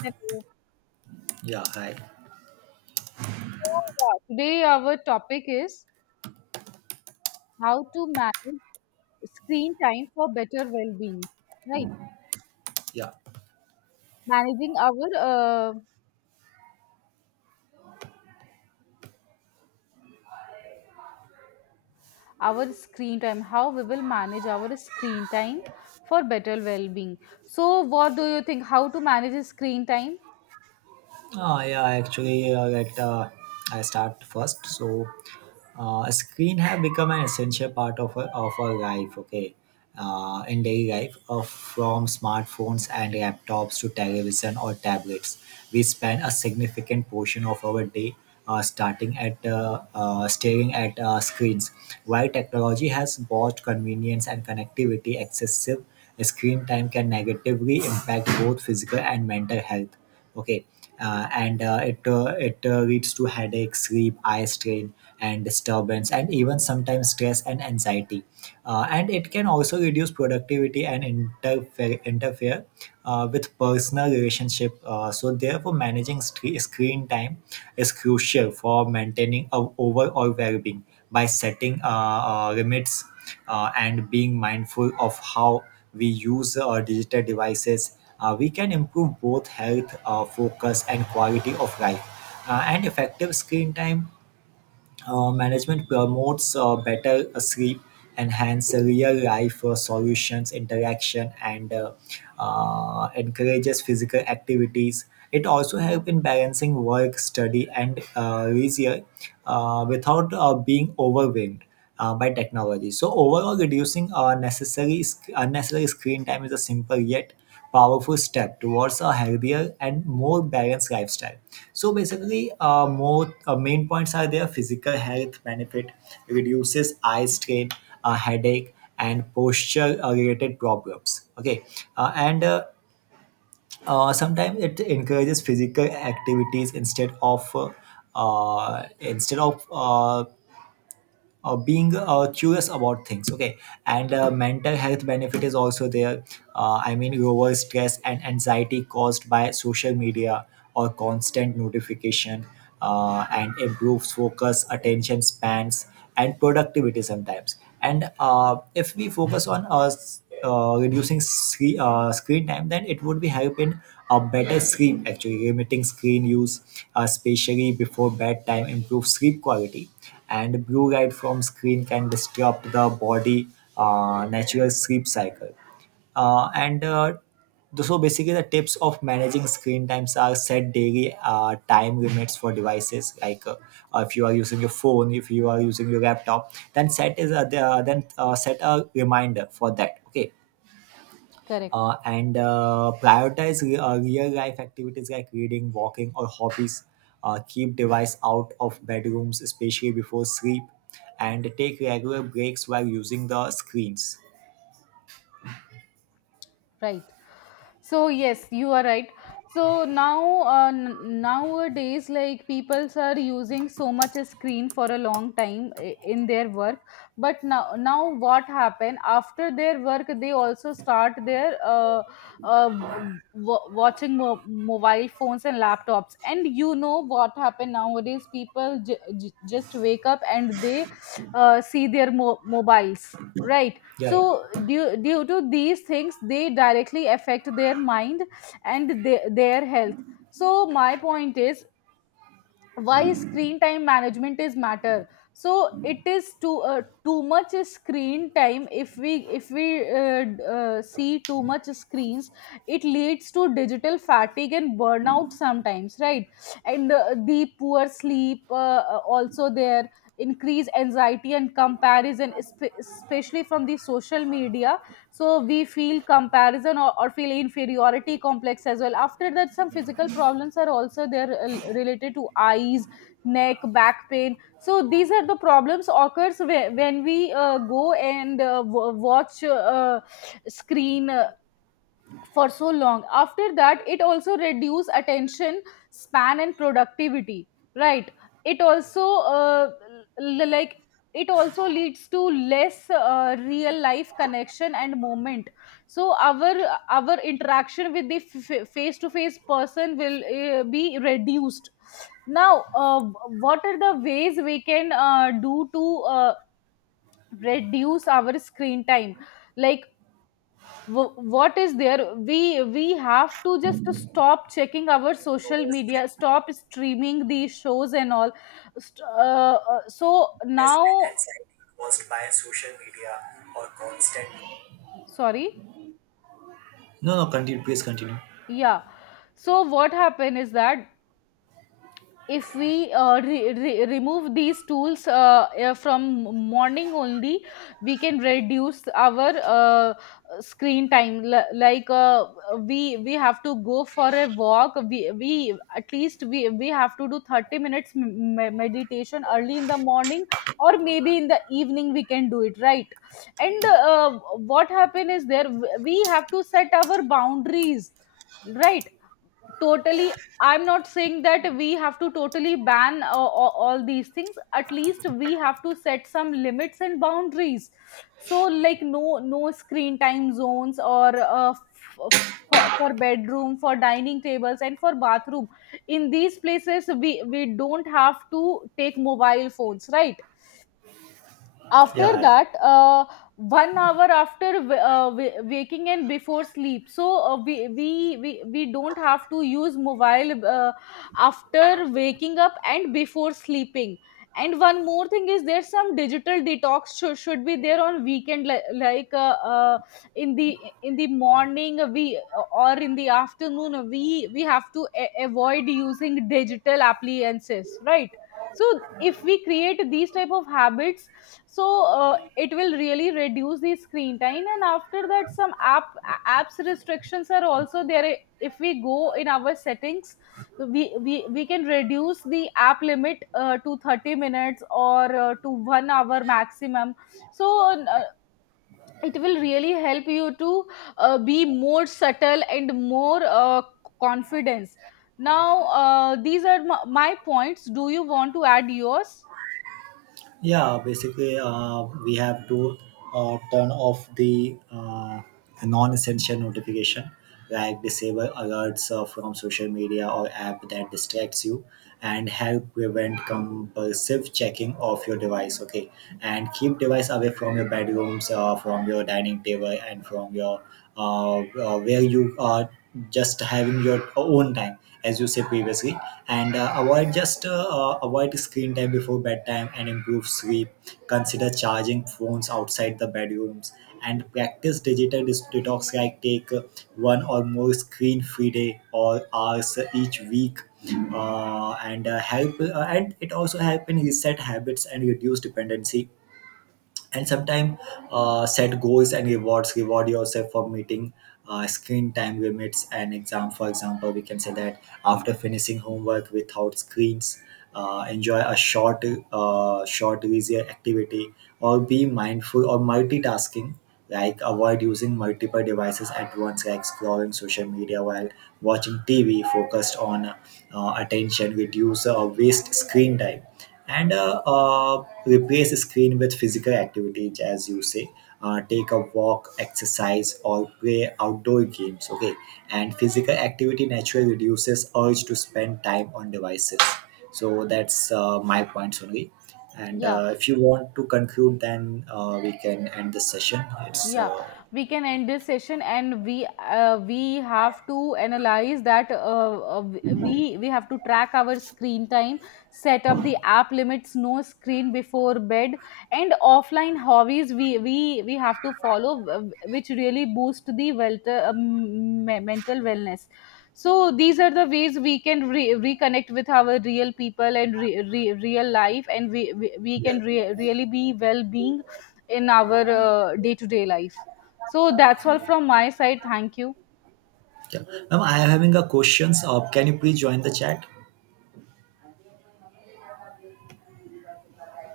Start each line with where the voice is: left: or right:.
left: Hello.
right: Yeah, hi.
left: Yeah, today our topic is how to manage screen time for better well-being, right?
right: Yeah.
left: Managing our our screen time, how we will manage our screen time for better well-being. So, what do you think? How to manage screen time?
right: Actually, I start first. So, screen have become an essential part of our life. Okay, in daily life, from smartphones and laptops to television or tablets, we spend a significant portion of our day starting at staring at screens. While technology has brought convenience and connectivity, excessive screen time can negatively impact both physical and mental health. Okay. Uh, and uh, it uh, it uh, leads to headaches, sleep, eye strain, and disturbance, and even sometimes stress and anxiety. And it can also reduce productivity and interfere with personal relationship. So therefore, managing screen time is crucial for maintaining our overall well-being by setting limits and being mindful of how we use our digital devices, we can improve both health, focus, and quality of life. And effective screen time management promotes better sleep, enhance real life solutions, interaction, and encourages physical activities. It also helps in balancing work, study, and leisure without being overwhelmed by technology. So overall, reducing necessary unnecessary screen time is a simple yet powerful step towards a healthier and more balanced lifestyle. So basically, more main points are there: physical health benefit, reduces eye strain, headache, and posture-related problems. Okay, and sometimes it encourages physical activities instead of being curious about things. Okay, and mental health benefit is also there. I mean, lower stress and anxiety caused by social media or constant notification, and improves focus attention spans and productivity sometimes. And if we focus on us reducing screen, screen time, then it would be help in a better sleep. Actually, limiting screen use, especially before bedtime, improves sleep quality, and blue light from screen can disrupt the body natural sleep cycle. uh, and uh, so basically, the tips of managing screen times are: set daily time limits for devices, like if you are using your phone, if you are using your laptop, then set a reminder for that. Okay,
left: Correct.
right: and prioritize real life activities like reading, walking, or hobbies. Keep device out of bedrooms, especially before sleep, and take regular breaks while using the screens.
left: Right, so yes, you are right. So now nowadays, like, peoples are using so much a screen for a long time in their work. But now what happen after their work, they also start their watching mobile phones and laptops. And you know what happen nowadays, people just wake up and they see their mobiles, right?
right: Yeah,
left: So
right: yeah.
left: due to these things, they directly affect their mind and their health. So my point is, why screen time management is matter. So it is too too much screen time. If we see too much screens, it leads to digital fatigue and burnout sometimes, right? And the poor sleep also there, increase anxiety and comparison, especially from the social media. So we feel comparison or feel inferiority complex as well. After that, some physical problems are also there related to eyes, neck, back pain. So these are the problems occurs when we go and watch screen for so long. After that, it also reduce attention span and productivity, right? It also uh, like, it also leads to less real life connection and moment. So our interaction with the face to face person will be reduced. Now what are the ways we can do to uh, reduce our screen time? Like, what is there? We have to just stop checking our social media, stop streaming the shows and all. So now, sorry.
right: No, no, continue. Please continue.
left: Yeah, so what happened is that if we remove these tools from morning only, we can reduce our uh, screen time. Like, we have to go for a walk. We at least we have to do 30 minutes meditation early in the morning, or maybe in the evening we can do it, right? And what happen is there, we have to set our boundaries, right? Totally, I'm not saying that we have to totally ban all these things. At least we have to set some limits and boundaries. So, like, no no screen time zones, or for bedroom, for dining tables, and for bathroom. In these places, we don't have to take mobile phones, right? After
right: Yeah.
left: that, 1 hour after waking and before sleep, so we don't have to use mobile after waking up and before sleeping. And one more thing is, there's some digital detox should be there on weekend. Like, in the morning we, or in the afternoon, we have to avoid using digital appliances, right? So, if we create these type of habits, so it will really reduce the screen time. And after that, some app apps restrictions are also there. If we go in our settings, we can reduce the app limit to 30 minutes, or to 1 hour maximum. So it will really help you to be more subtle and more confidence. Now these are my points. Do you want to add yours?
right: Yeah, basically, we have to turn off the non-essential notification, like disable alerts from social media or app that distracts you, and help prevent compulsive checking of your device. Okay, and keep device away from your bedrooms, from your dining table, and from your where you are just having your own time, as you said previously. And avoid screen time before bedtime and improve sleep. Consider charging phones outside the bedrooms and practice digital detox, like take one or more screen free day or hours each week. And it also help in reset habits and reduce dependency. And sometimes set goals and rewards. Reward yourself for meeting screen time limits. And exam for example, we can say that after finishing homework without screens, enjoy a short short leisure activity. Or be mindful or multitasking, like avoid using multiple devices at once, like scrolling social media while watching tv. Focused on attention reduce waste screen time. And replace screen with physical activities, as you say, take a walk, exercise, or play outdoor games. Okay, and physical activity naturally reduces urge to spend time on devices. So that's my points only. And
left: Yeah,
right: if you want to conclude, then we can end the session. It's
left: yeah, we can end this session. And we have to analyze that we have to track our screen time, set up the app limits, no screen before bed, and offline hobbies we have to follow, which really boost the wealth, mental wellness. So these are the ways we can reconnect with our real people and real life, and we
right: yeah.
left: can really be well being in our day to day life. So that's all from my side. Thank you.
right: Yeah, now I am having a questions, can you please join the chat?